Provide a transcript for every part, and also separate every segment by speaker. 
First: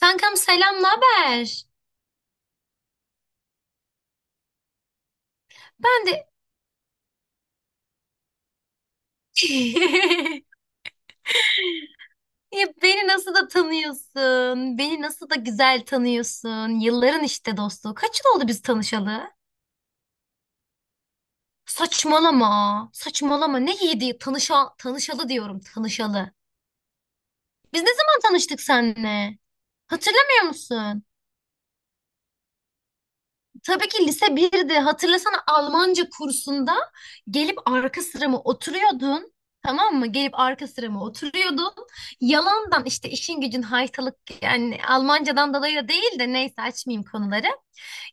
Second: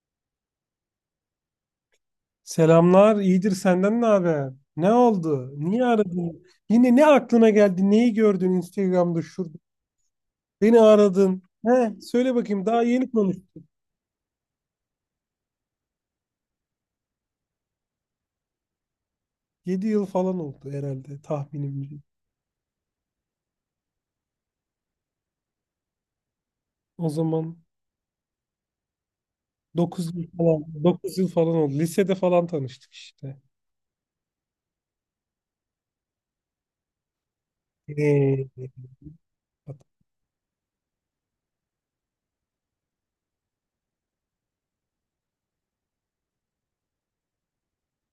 Speaker 1: Kankam selam, ne haber?
Speaker 2: Selamlar, iyidir senden ne haber? Ne oldu? Niye
Speaker 1: Ben de
Speaker 2: aradın? Yine ne aklına geldi? Neyi gördün Instagram'da şurada? Beni aradın. He, söyle bakayım
Speaker 1: ya
Speaker 2: daha
Speaker 1: beni
Speaker 2: yeni
Speaker 1: nasıl da
Speaker 2: konuştuk.
Speaker 1: tanıyorsun? Beni nasıl da güzel tanıyorsun? Yılların işte dostluğu. Kaç yıl oldu biz tanışalı?
Speaker 2: 7 yıl falan oldu herhalde tahminimce.
Speaker 1: Saçmalama. Saçmalama. Ne yedi? Tanışalı diyorum, tanışalı.
Speaker 2: O zaman
Speaker 1: Biz ne zaman tanıştık seninle?
Speaker 2: 9 yıl
Speaker 1: Hatırlamıyor
Speaker 2: falan,
Speaker 1: musun?
Speaker 2: 9 yıl falan oldu. Lisede falan tanıştık işte.
Speaker 1: Tabii ki lise birde hatırlasana Almanca kursunda gelip arka sırama
Speaker 2: Ee,
Speaker 1: oturuyordun.
Speaker 2: hat-
Speaker 1: Tamam mı? Gelip arka sırama oturuyordun. Yalandan işte işin gücün haytalık, yani Almancadan dolayı da değil de neyse açmayayım konuları.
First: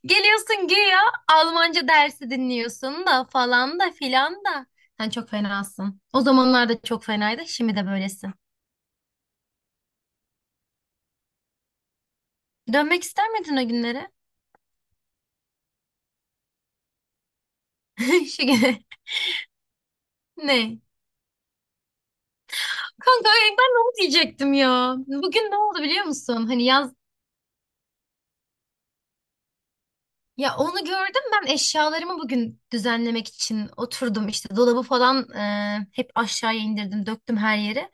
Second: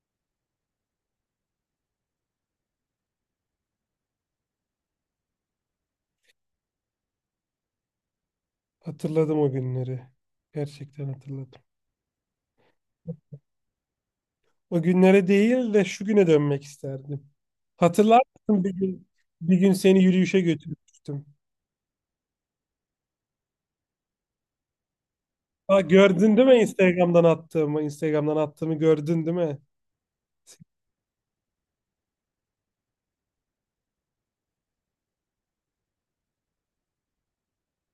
Speaker 1: Geliyorsun güya Almanca dersi dinliyorsun da falan da filan da. Sen çok fenasın. O zamanlarda çok fenaydı. Şimdi de böylesin.
Speaker 2: hatırladım o günleri. Gerçekten hatırladım.
Speaker 1: Dönmek ister miydin o günlere?
Speaker 2: O günlere değil de şu güne dönmek isterdim. Hatırlar
Speaker 1: Şu
Speaker 2: mısın
Speaker 1: güne.
Speaker 2: bir gün seni yürüyüşe
Speaker 1: Ne?
Speaker 2: götürmüştüm.
Speaker 1: Kanka ay ben de onu diyecektim ya. Bugün ne
Speaker 2: Ha,
Speaker 1: oldu biliyor
Speaker 2: gördün
Speaker 1: musun?
Speaker 2: değil mi
Speaker 1: Hani yaz
Speaker 2: Instagram'dan attığımı? Instagram'dan attığımı gördün değil mi?
Speaker 1: ya onu gördüm, ben eşyalarımı bugün düzenlemek için oturdum işte dolabı falan hep aşağıya indirdim döktüm her yere.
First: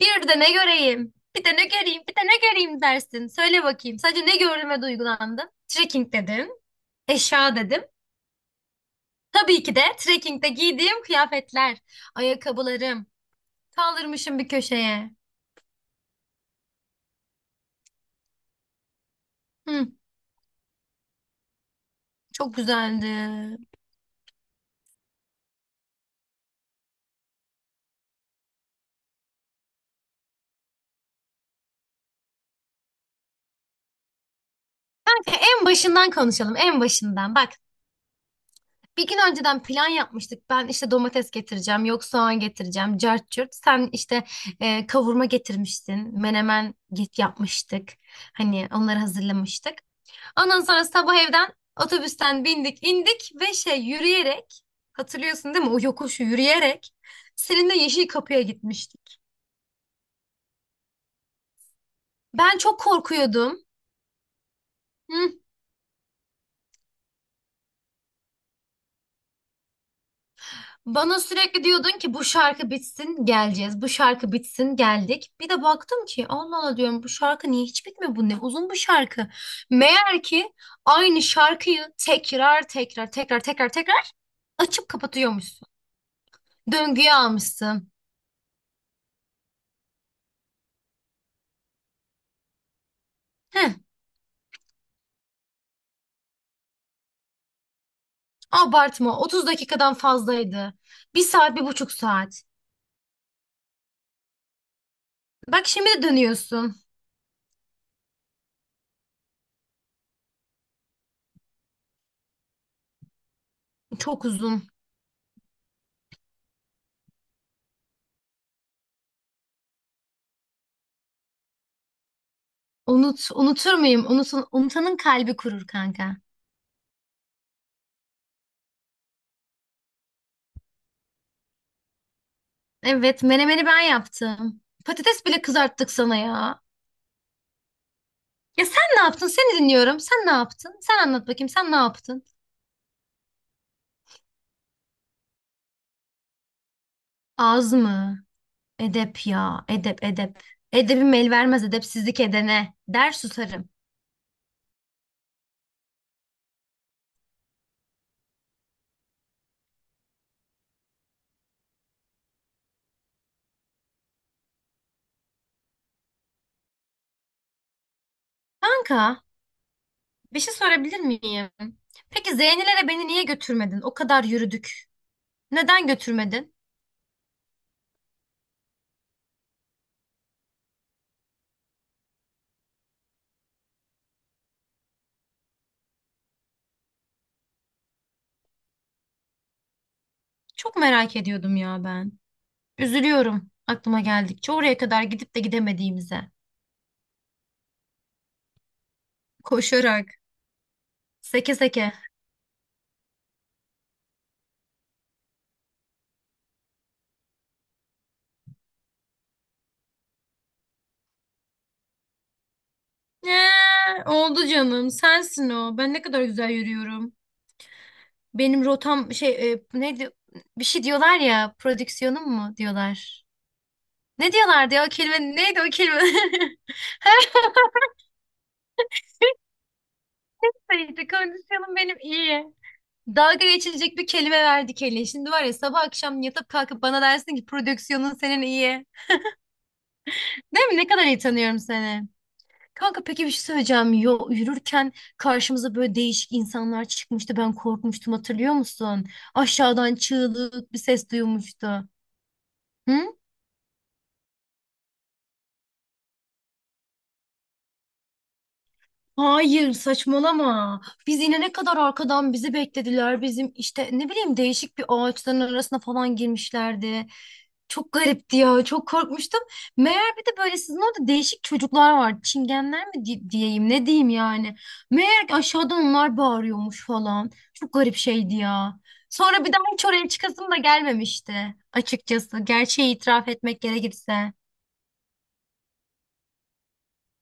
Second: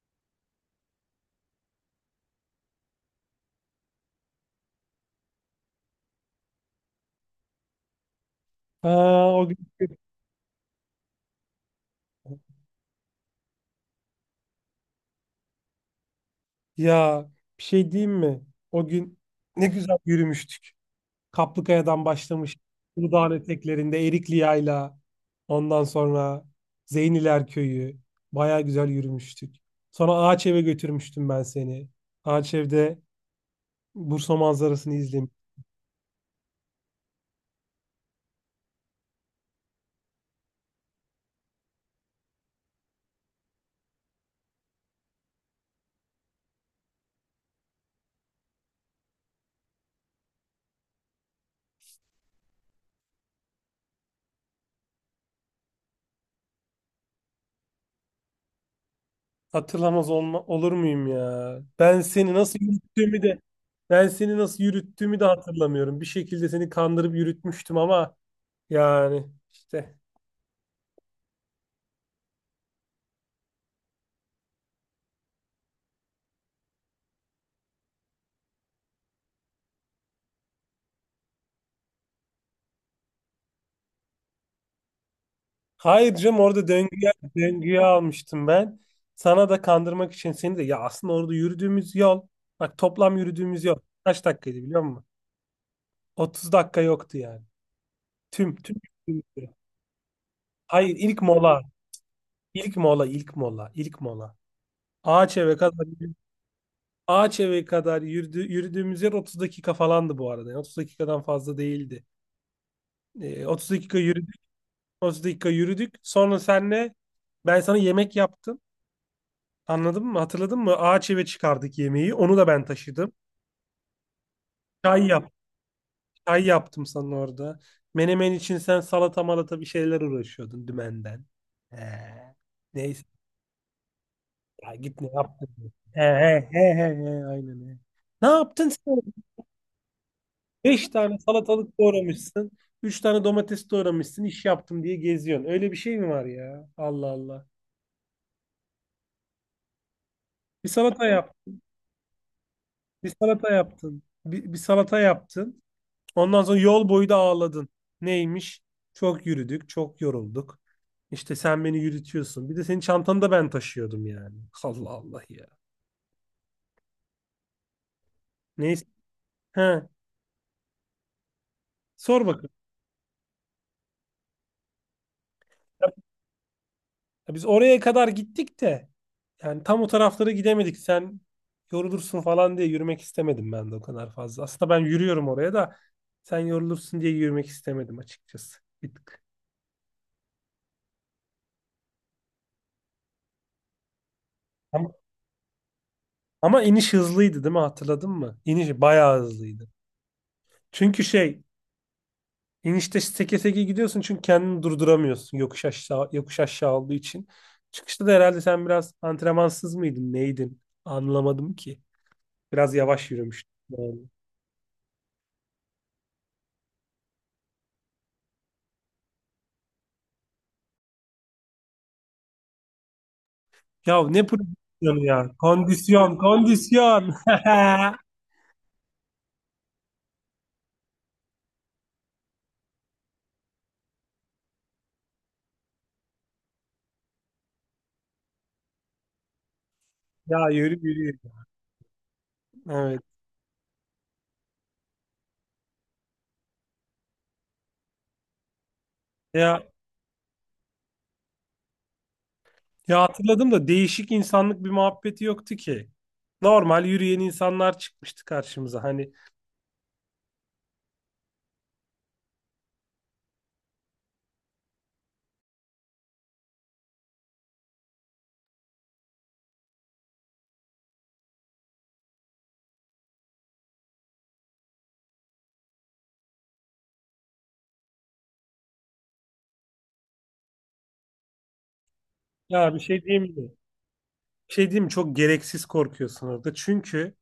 Speaker 1: Bir de ne göreyim? Bir de ne göreyim? Bir de ne göreyim dersin. Söyle bakayım. Sadece ne gördüğüme duygulandım? Trekking dedim, eşya dedim.
Speaker 2: Ha, o gün
Speaker 1: Tabii ki de trekkingde giydiğim kıyafetler, ayakkabılarım. Kaldırmışım bir köşeye.
Speaker 2: ya bir şey diyeyim mi? O gün ne
Speaker 1: Hı,
Speaker 2: güzel yürümüştük. Kaplıkaya'dan
Speaker 1: çok
Speaker 2: başlamış.
Speaker 1: güzeldi.
Speaker 2: Uludağ'ın eteklerinde Erikli Yayla. Ondan sonra Zeyniler Köyü. Baya güzel yürümüştük. Sonra Ağaçev'e götürmüştüm ben seni. Ağaçev'de Bursa manzarasını izlemiştik.
Speaker 1: En başından konuşalım, en başından. Bak, bir gün önceden plan yapmıştık. Ben işte domates getireceğim, yok soğan getireceğim, cart curt. Sen işte kavurma getirmiştin, menemen git yapmıştık. Hani onları hazırlamıştık. Ondan sonra sabah evden otobüsten bindik, indik ve şey yürüyerek, hatırlıyorsun değil mi? O yokuşu yürüyerek seninle Yeşil Kapı'ya gitmiştik.
Speaker 2: Hatırlamaz olma, olur muyum ya? Ben seni nasıl
Speaker 1: Ben çok
Speaker 2: yürüttüğümü de
Speaker 1: korkuyordum.
Speaker 2: hatırlamıyorum. Bir şekilde seni kandırıp yürütmüştüm ama yani işte.
Speaker 1: Bana sürekli diyordun ki bu şarkı bitsin geleceğiz. Bu şarkı bitsin geldik. Bir de baktım ki Allah Allah diyorum bu şarkı niye hiç bitmiyor? Bu ne uzun bu şarkı. Meğer ki aynı şarkıyı tekrar tekrar açıp kapatıyormuşsun.
Speaker 2: Hayır canım orada döngüye,
Speaker 1: Döngüye
Speaker 2: döngüye
Speaker 1: almışsın.
Speaker 2: almıştım ben. Sana da kandırmak için seni de ya aslında orada yürüdüğümüz yol, bak toplam yürüdüğümüz
Speaker 1: Heh,
Speaker 2: yol kaç dakikaydı biliyor musun? 30 dakika yoktu yani. Tüm
Speaker 1: abartma
Speaker 2: yürüdüğümüz
Speaker 1: 30
Speaker 2: yol.
Speaker 1: dakikadan fazlaydı.
Speaker 2: Hayır
Speaker 1: Bir
Speaker 2: ilk
Speaker 1: saat
Speaker 2: mola.
Speaker 1: bir buçuk saat.
Speaker 2: İlk mola, ilk mola, ilk mola. Ağaç eve
Speaker 1: Bak
Speaker 2: kadar
Speaker 1: şimdi de dönüyorsun.
Speaker 2: Ağaç eve kadar yürüdüğümüz yer 30 dakika falandı bu arada. Yani 30 dakikadan fazla değildi. 30 dakika
Speaker 1: Çok
Speaker 2: yürüdük,
Speaker 1: uzun.
Speaker 2: 30 dakika yürüdük. Sonra senle ben sana yemek yaptım. Anladın mı? Hatırladın mı? Ağaç eve çıkardık yemeği. Onu da ben taşıdım.
Speaker 1: Unut, unutur muyum? Unutun, unutanın
Speaker 2: Çay yap,
Speaker 1: kalbi kurur kanka.
Speaker 2: çay yaptım sana orada. Menemen için sen salata malata bir şeyler uğraşıyordun dümenden. He. Neyse,
Speaker 1: Evet, menemeni ben yaptım.
Speaker 2: ya git ne
Speaker 1: Patates bile
Speaker 2: yaptın?
Speaker 1: kızarttık
Speaker 2: He
Speaker 1: sana
Speaker 2: he
Speaker 1: ya.
Speaker 2: he he he aynen he. Ne
Speaker 1: Ya
Speaker 2: yaptın
Speaker 1: sen
Speaker 2: sen?
Speaker 1: ne yaptın? Seni dinliyorum. Sen ne yaptın?
Speaker 2: Beş
Speaker 1: Sen
Speaker 2: tane
Speaker 1: anlat bakayım. Sen ne
Speaker 2: salatalık
Speaker 1: yaptın?
Speaker 2: doğramışsın. Üç tane domates doğramışsın. İş yaptım diye geziyorsun. Öyle bir şey mi var ya? Allah Allah.
Speaker 1: Az mı? Edep ya. Edep, edep.
Speaker 2: Bir salata
Speaker 1: Edebim el
Speaker 2: yap.
Speaker 1: vermez edepsizlik edene.
Speaker 2: Bir
Speaker 1: Der
Speaker 2: salata
Speaker 1: susarım.
Speaker 2: yaptın. Bir salata yaptın. Ondan sonra yol boyu da ağladın. Neymiş? Çok yürüdük, çok yorulduk. İşte sen beni yürütüyorsun. Bir de senin çantanı da ben taşıyordum yani. Allah Allah ya. Neyse.
Speaker 1: Kanka,
Speaker 2: He.
Speaker 1: bir şey sorabilir miyim?
Speaker 2: Sor
Speaker 1: Peki
Speaker 2: bakalım.
Speaker 1: Zeynelere beni niye götürmedin? O kadar yürüdük. Neden götürmedin?
Speaker 2: Ya, biz oraya kadar gittik de yani tam o taraflara gidemedik. Sen yorulursun falan diye yürümek istemedim ben de o kadar fazla. Aslında ben yürüyorum oraya da sen yorulursun diye yürümek istemedim açıkçası. Bir tık.
Speaker 1: Çok merak ediyordum ya ben. Üzülüyorum aklıma geldikçe. Oraya
Speaker 2: Ama,
Speaker 1: kadar gidip de gidemediğimize.
Speaker 2: ama iniş hızlıydı değil mi? Hatırladın mı? İniş bayağı hızlıydı.
Speaker 1: Koşarak,
Speaker 2: Çünkü
Speaker 1: seke seke.
Speaker 2: inişte seke seke gidiyorsun, çünkü kendini durduramıyorsun yokuş aşağı yokuş aşağı olduğu için. Çıkışta da herhalde sen biraz antrenmansız mıydın, neydin? Anlamadım ki. Biraz yavaş
Speaker 1: Ee,
Speaker 2: yürümüştün.
Speaker 1: Oldu canım. Sensin o. Ben ne kadar güzel yürüyorum. Benim rotam şey neydi? Bir şey diyorlar ya. Prodüksiyonum mu diyorlar.
Speaker 2: Ya ne
Speaker 1: Ne diyorlardı ya o
Speaker 2: pozisyonu ya?
Speaker 1: kelime? Neydi o kelime?
Speaker 2: Kondisyon, kondisyon.
Speaker 1: Her neyse kondisyonum benim iyi. Dalga geçilecek bir kelime verdik hele. Şimdi var ya sabah akşam yatıp kalkıp bana dersin ki prodüksiyonun senin iyi.
Speaker 2: Ya
Speaker 1: Değil mi?
Speaker 2: yürü
Speaker 1: Ne kadar
Speaker 2: yürü.
Speaker 1: iyi tanıyorum seni.
Speaker 2: Evet.
Speaker 1: Kanka peki bir şey söyleyeceğim. Yo, yürürken karşımıza böyle değişik insanlar çıkmıştı. Ben korkmuştum hatırlıyor musun?
Speaker 2: Ya,
Speaker 1: Aşağıdan çığlık bir ses duymuştu. Hı?
Speaker 2: ya, hatırladım da değişik insanlık bir muhabbeti yoktu ki. Normal yürüyen insanlar çıkmıştı karşımıza. Hani
Speaker 1: Hayır saçmalama. Biz inene kadar arkadan bizi beklediler. Bizim işte ne bileyim değişik bir ağaçların arasına falan girmişlerdi. Çok garipti ya. Çok korkmuştum. Meğer bir de böyle sizin orada değişik çocuklar var. Diyeyim ne diyeyim yani. Meğer ki aşağıdan onlar bağırıyormuş falan. Çok garip şeydi ya. Sonra bir daha hiç oraya çıkasım da gelmemişti açıkçası.
Speaker 2: ya bir
Speaker 1: Gerçeği
Speaker 2: şey diyeyim
Speaker 1: itiraf
Speaker 2: mi?
Speaker 1: etmek gerekirse.
Speaker 2: Bir şey diyeyim mi? Çok gereksiz korkuyorsun orada. Çünkü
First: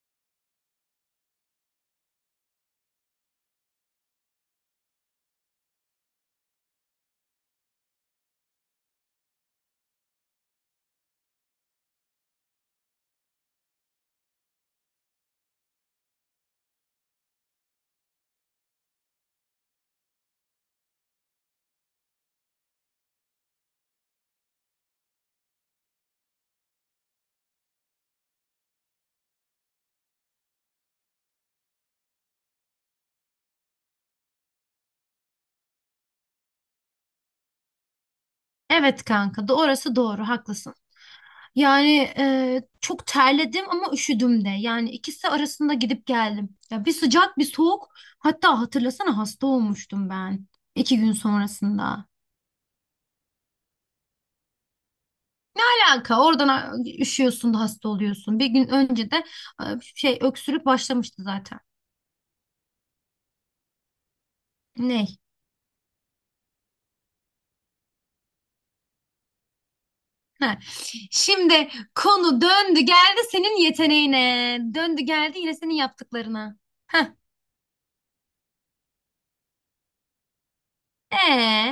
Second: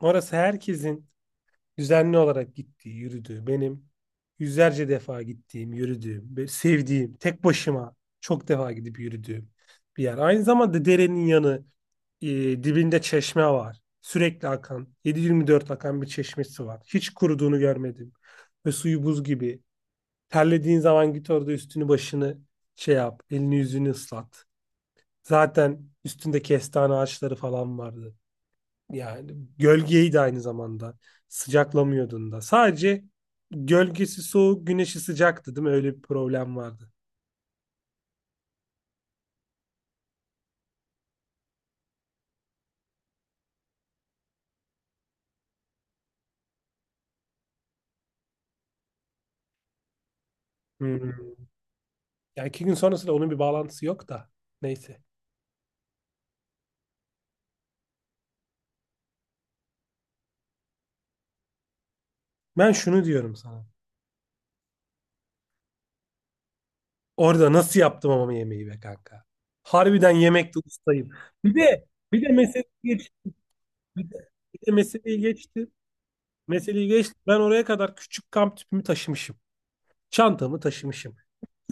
Speaker 2: orası herkesin düzenli olarak gittiği, yürüdüğü, benim yüzlerce defa gittiğim, yürüdüğüm ve sevdiğim, tek başıma çok defa gidip yürüdüğüm bir yer. Aynı zamanda derenin yanı, e, dibinde çeşme var. Sürekli akan, 7-24 akan bir çeşmesi var. Hiç kuruduğunu görmedim. Ve suyu buz gibi. Terlediğin zaman git orada üstünü başını şey yap, elini yüzünü ıslat. Zaten üstünde kestane ağaçları falan vardı. Yani gölgeyi de aynı zamanda sıcaklamıyordun da. Sadece gölgesi soğuk, güneşi sıcaktı değil mi? Öyle bir problem vardı.
Speaker 1: Evet kanka, orası doğru, haklısın. Yani çok terledim ama üşüdüm de. Yani ikisi arasında gidip geldim. Ya bir sıcak bir soğuk. Hatta hatırlasana hasta olmuştum ben. İki gün
Speaker 2: Hmm.
Speaker 1: sonrasında.
Speaker 2: Yani iki gün sonrasında onun bir bağlantısı yok da. Neyse.
Speaker 1: Alaka oradan a- Üşüyorsun da hasta oluyorsun. Bir gün önce de e, şey öksürük başlamıştı zaten.
Speaker 2: Ben şunu diyorum sana.
Speaker 1: Ney?
Speaker 2: Orada nasıl yaptım ama yemeği be kanka. Harbiden yemekte
Speaker 1: Ha.
Speaker 2: ustayım. Bir
Speaker 1: Şimdi
Speaker 2: de bir de
Speaker 1: konu döndü geldi senin
Speaker 2: bir de,
Speaker 1: yeteneğine.
Speaker 2: bir de
Speaker 1: Döndü
Speaker 2: meseleyi
Speaker 1: geldi yine
Speaker 2: geçti.
Speaker 1: senin yaptıklarına.
Speaker 2: Meseleyi
Speaker 1: Heh.
Speaker 2: geçti. Ben oraya kadar küçük kamp tüpümü taşımışım. Çantamı taşımışım.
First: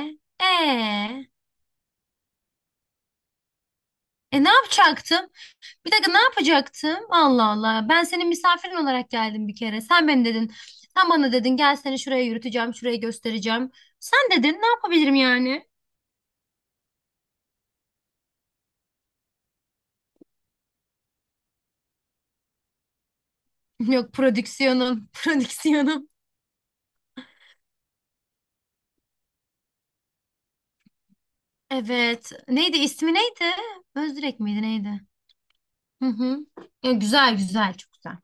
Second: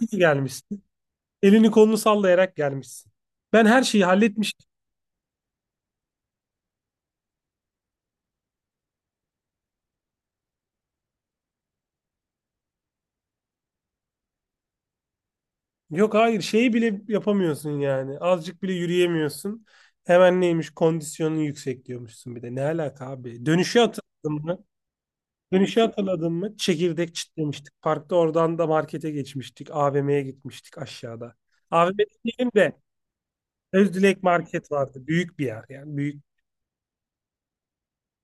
Speaker 2: İyi ki gelmişsin.
Speaker 1: e,
Speaker 2: Elini kolunu sallayarak gelmişsin. Ben her şeyi
Speaker 1: Ne
Speaker 2: halletmişim.
Speaker 1: yapacaktım? Bir dakika ne yapacaktım? Allah Allah. Ben senin misafirin olarak geldim bir kere. Sen beni dedin. Sen bana dedin gel seni şuraya yürüteceğim, şuraya göstereceğim. Sen dedin ne yapabilirim yani?
Speaker 2: Yok hayır, şeyi bile yapamıyorsun yani. Azıcık bile yürüyemiyorsun. Hemen neymiş kondisyonun yüksek diyormuşsun bir de. Ne alaka abi? Dönüşü
Speaker 1: Yok
Speaker 2: hatırladın mı?
Speaker 1: prodüksiyonum,
Speaker 2: Dönüşü
Speaker 1: prodüksiyonum.
Speaker 2: hatırladın mı? Çekirdek çitlemiştik. Parkta, oradan da markete geçmiştik. AVM'ye gitmiştik aşağıda. AVM'de
Speaker 1: Evet.
Speaker 2: değilim de,
Speaker 1: Neydi ismi neydi?
Speaker 2: Özdilek
Speaker 1: Özdirek miydi
Speaker 2: Market
Speaker 1: neydi?
Speaker 2: vardı. Büyük bir yer yani.
Speaker 1: Hı hı. Ya, güzel güzel çok güzel.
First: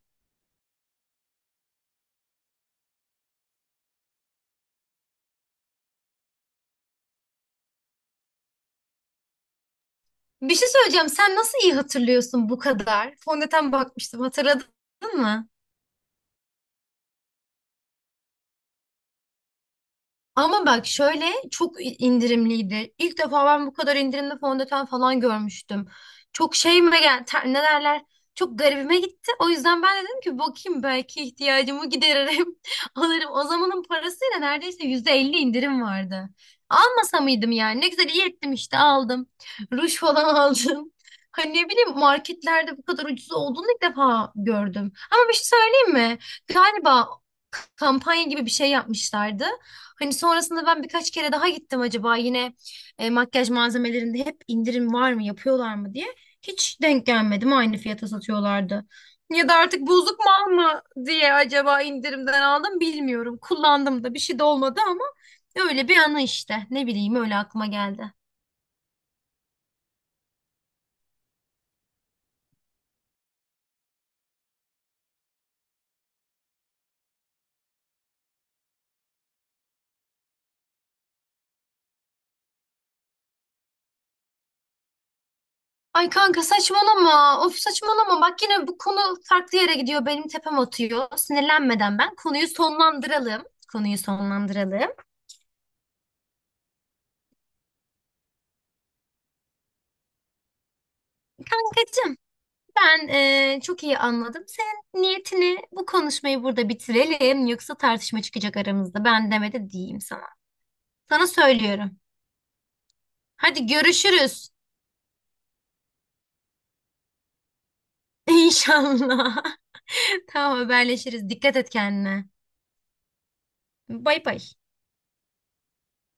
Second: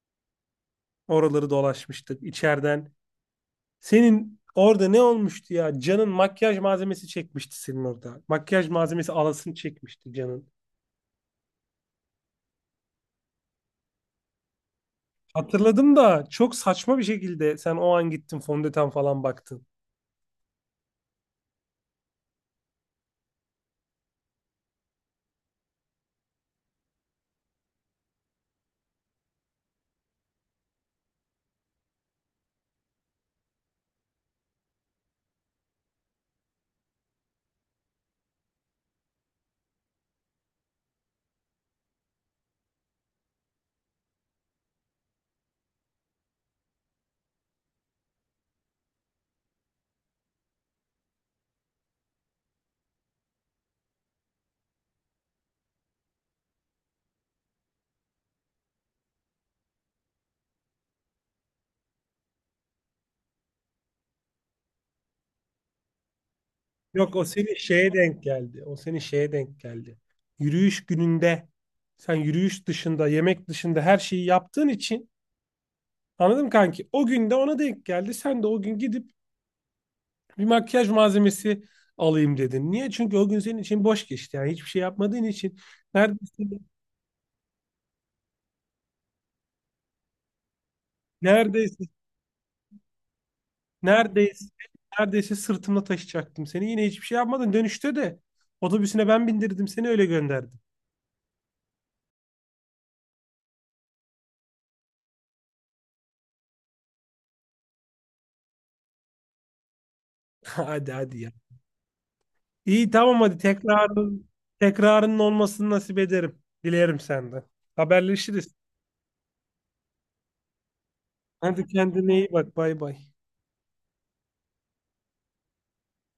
Speaker 2: Oraları dolaşmıştık içeriden. Senin orada ne olmuştu ya? Can'ın makyaj malzemesi çekmişti senin orada. Makyaj malzemesi alasını çekmişti Can'ın.
Speaker 1: Bir şey söyleyeceğim. Sen nasıl iyi hatırlıyorsun bu kadar? Fondöten bakmıştım hatırladın mı?
Speaker 2: Hatırladım da çok saçma bir şekilde sen o an gittin fondöten falan baktın.
Speaker 1: Ama bak şöyle çok indirimliydi. İlk defa ben bu kadar indirimli fondöten falan görmüştüm. Çok şeyime gel ter- Ne derler? Çok garibime gitti. O yüzden ben dedim ki bakayım belki ihtiyacımı gideririm. Alırım. O zamanın parasıyla neredeyse %50 indirim vardı. Almasa mıydım yani? Ne güzel iyi ettim işte aldım. Ruj falan aldım. Hani ne bileyim marketlerde bu kadar ucuz olduğunu ilk defa gördüm. Ama bir şey söyleyeyim mi? Galiba kampanya gibi bir şey yapmışlardı. Hani sonrasında ben birkaç kere daha gittim acaba yine makyaj malzemelerinde hep indirim var mı yapıyorlar mı diye. Hiç denk gelmedim aynı fiyata satıyorlardı. Ya da artık bozuk mal mı diye acaba indirimden aldım bilmiyorum. Kullandım da bir şey de olmadı ama öyle bir anı işte. Ne bileyim
Speaker 2: Yok, o
Speaker 1: öyle
Speaker 2: seni
Speaker 1: aklıma
Speaker 2: şeye
Speaker 1: geldi.
Speaker 2: denk geldi. O seni şeye denk geldi. Yürüyüş gününde sen yürüyüş dışında, yemek dışında her şeyi yaptığın için anladım kanki. O gün de ona denk geldi. Sen de o gün gidip bir makyaj malzemesi alayım dedin. Niye? Çünkü o gün senin için boş geçti. Yani hiçbir şey yapmadığın için
Speaker 1: Ay kanka
Speaker 2: neredeyse,
Speaker 1: saçmalama. Of saçmalama. Bak yine bu konu farklı yere gidiyor. Benim tepem atıyor.
Speaker 2: neredeyse
Speaker 1: Sinirlenmeden ben konuyu sonlandıralım. Konuyu
Speaker 2: Neredeyse
Speaker 1: sonlandıralım.
Speaker 2: neredeyse sırtımda taşıyacaktım seni. Yine hiçbir şey yapmadın. Dönüşte de otobüsüne ben bindirdim, seni öyle gönderdim.
Speaker 1: Kankacığım, ben çok iyi anladım. Senin niyetini bu konuşmayı burada bitirelim. Yoksa tartışma çıkacak aramızda. Ben demedi diyeyim sana.
Speaker 2: Hadi hadi
Speaker 1: Sana
Speaker 2: ya.
Speaker 1: söylüyorum.
Speaker 2: İyi tamam, hadi
Speaker 1: Hadi görüşürüz.
Speaker 2: tekrarının olmasını nasip ederim. Dilerim senden. Haberleşiriz.
Speaker 1: İnşallah. Tamam haberleşiriz. Dikkat
Speaker 2: Hadi
Speaker 1: et
Speaker 2: kendine
Speaker 1: kendine.
Speaker 2: iyi bak. Bay bay.
Speaker 1: Bay bay.